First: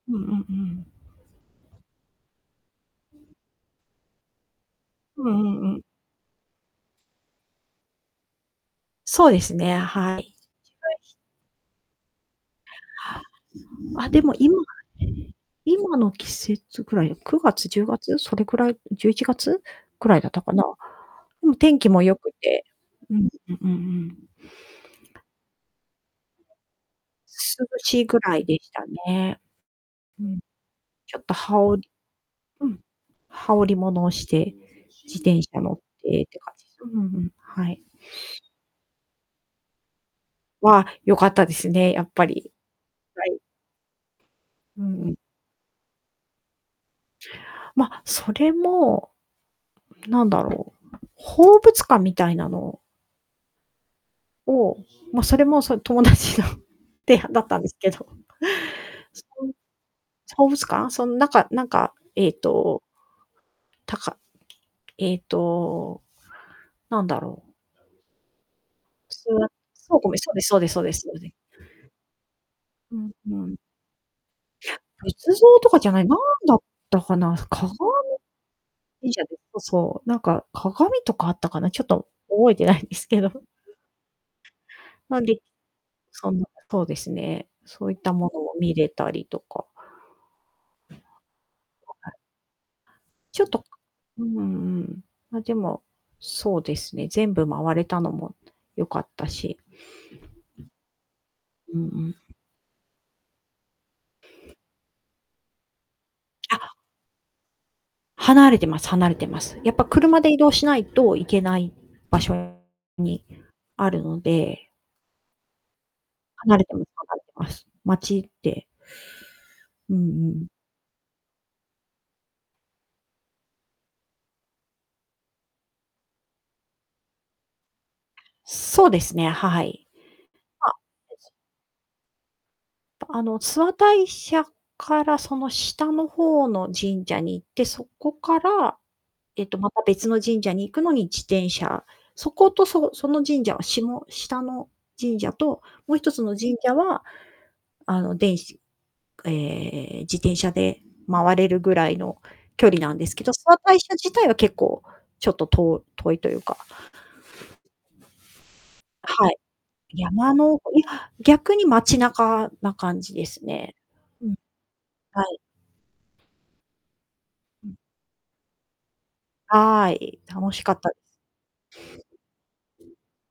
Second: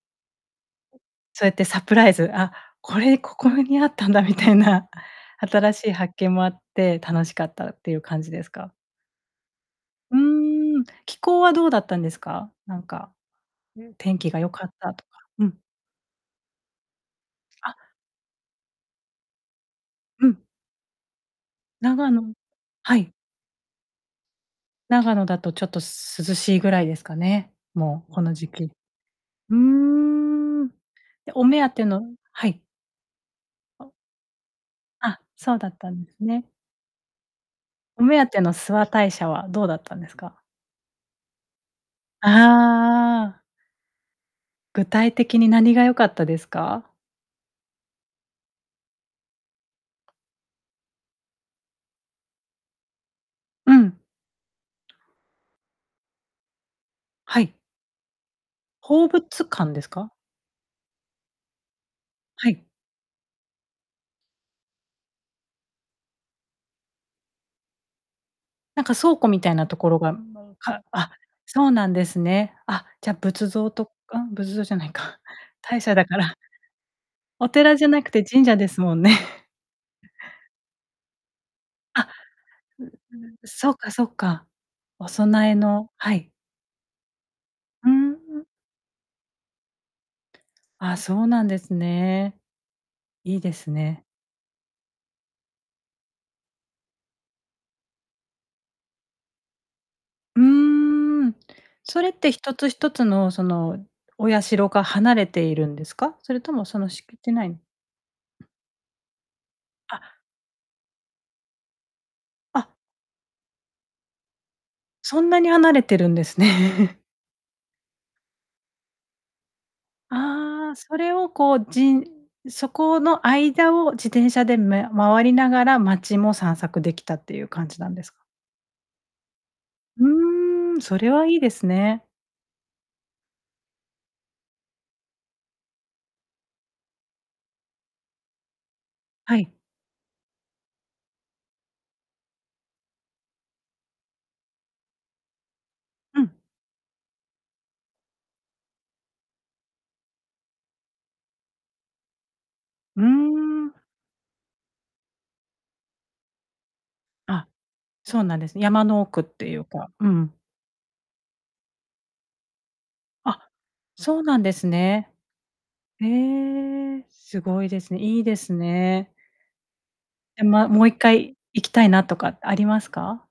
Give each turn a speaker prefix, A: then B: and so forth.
A: うんうんうん。
B: うそうやってサプライズ、あ、これここにあったんだみたいな、
A: うんうん
B: 新
A: うん。
B: しい発見もあって楽しかったっていう感じですか？
A: そうですね、
B: う
A: はい。
B: ーん、気候はどうだったんですか？なんか、ん
A: あ。
B: 天
A: で
B: 気
A: も
B: が良
A: 今
B: かったとか。うん。
A: 今の季節ぐらい、9月、
B: あ。
A: 10月、それくらい、11月くらい
B: う
A: だった
B: ん。
A: かな。うん、天気も
B: 長
A: 良く
B: 野
A: て、
B: はい。
A: うんうんうんうん。
B: 長野だとちょっとす涼しいぐらいですかね、
A: 涼しい
B: もう
A: ぐ
B: この
A: らい
B: 時
A: で
B: 期。
A: したね。
B: うー
A: うん、
B: ん。い
A: ちょっ
B: や、
A: と
B: お
A: 羽
B: 目当
A: 織
B: て
A: り
B: のはい。
A: うん、羽織も
B: あ。
A: のをして、自
B: あ、
A: 転
B: そう
A: 車
B: だ
A: 乗
B: っ
A: っ
B: たん
A: て
B: です
A: って
B: ね。
A: 感じす、うんうんうん、はい。
B: お目当ての諏訪大社はどうだったんですか？
A: わあ、良かったですね、やっぱり。は
B: あ
A: い。
B: あ。
A: う
B: 具
A: ん、
B: 体
A: う。
B: 的に何が良かったですか？
A: ま、それも、なんだろう、宝物館みたいなの
B: うん。
A: を、ま、それもその友達の提案
B: は
A: だっ
B: い。
A: たんですけど。
B: 宝
A: そこ
B: 物館です
A: の
B: か？
A: 宝物館、そのなんかなんか、えっ
B: はい。
A: とたかえっと、なんだろう。
B: なんか倉庫み たいなとこ
A: そう
B: ろ
A: ご
B: が、
A: めそうですそう ですそ
B: は
A: うですそ
B: あ、
A: うでん。
B: そうなんですね。あ
A: う
B: じ
A: ん
B: ゃ
A: う
B: 仏
A: ん。
B: 像とあん仏像じゃないか、
A: 仏像とか
B: 大
A: じゃ
B: 社
A: な
B: だ
A: い、何
B: から
A: だったかな、
B: お
A: 鏡。
B: 寺じゃなくて神社ですもんね。
A: そう、なんか 鏡とかあったかな、ちょっ
B: あっ。
A: と覚えてない
B: ん
A: ん
B: ん
A: ですけど。
B: そっかそっか。お
A: なんで、
B: 供えのは
A: そ
B: い。
A: の、そうですね、そ
B: う
A: ういった
B: ー
A: もの
B: ん。
A: を見れたりとか。
B: あ、そうなんです ね。いい
A: ちょっ
B: で
A: と、
B: すね。
A: うん、ま、でも、そうですね、全部回れたのも良かったし。
B: うーん。
A: うんう
B: それっ
A: ん。
B: て一つ一つの、その、お社が離れているんですか？それとも
A: あ。
B: その敷地内に
A: 離れてます離れてます。やっぱ
B: あ。
A: 車で移動しないといけない場所
B: あっ。
A: にあるので。
B: そんなに離れてるんです
A: 離れてます
B: ね。
A: 離れてます。街って。うんうん。
B: ああ、それをこうじんそこの間を自転車でめ回りながら街も散策できたっていう感じなんですか？
A: そうですね、はい。あ。
B: う-ん、それは いいですね。
A: あの諏訪大社からその下の方の神社に行って、そこから、
B: は
A: えっ
B: い。
A: と、また別の神社に行くのに自転車。そことそその神社は下下の神社ともう一つ
B: うん。
A: の神社は、あの、電しええ、自転車で回れるぐらいの距離なん
B: うー
A: ですけど、諏訪大
B: ん。
A: 社自体は結構ちょっと、と遠いというか。
B: あ、そうなんです、山の奥っ
A: はい。
B: ていうか、う
A: 山
B: ん。
A: のいや、逆に街中な感じです
B: あ、
A: ね。
B: そう
A: うん。
B: なんですね。
A: はい。
B: へえ、すご
A: う
B: い
A: ん。
B: ですね。いいですね。
A: はい、
B: いや
A: 楽し
B: ま
A: かっ
B: もう
A: たです。
B: 1回行きたいなとかありますか？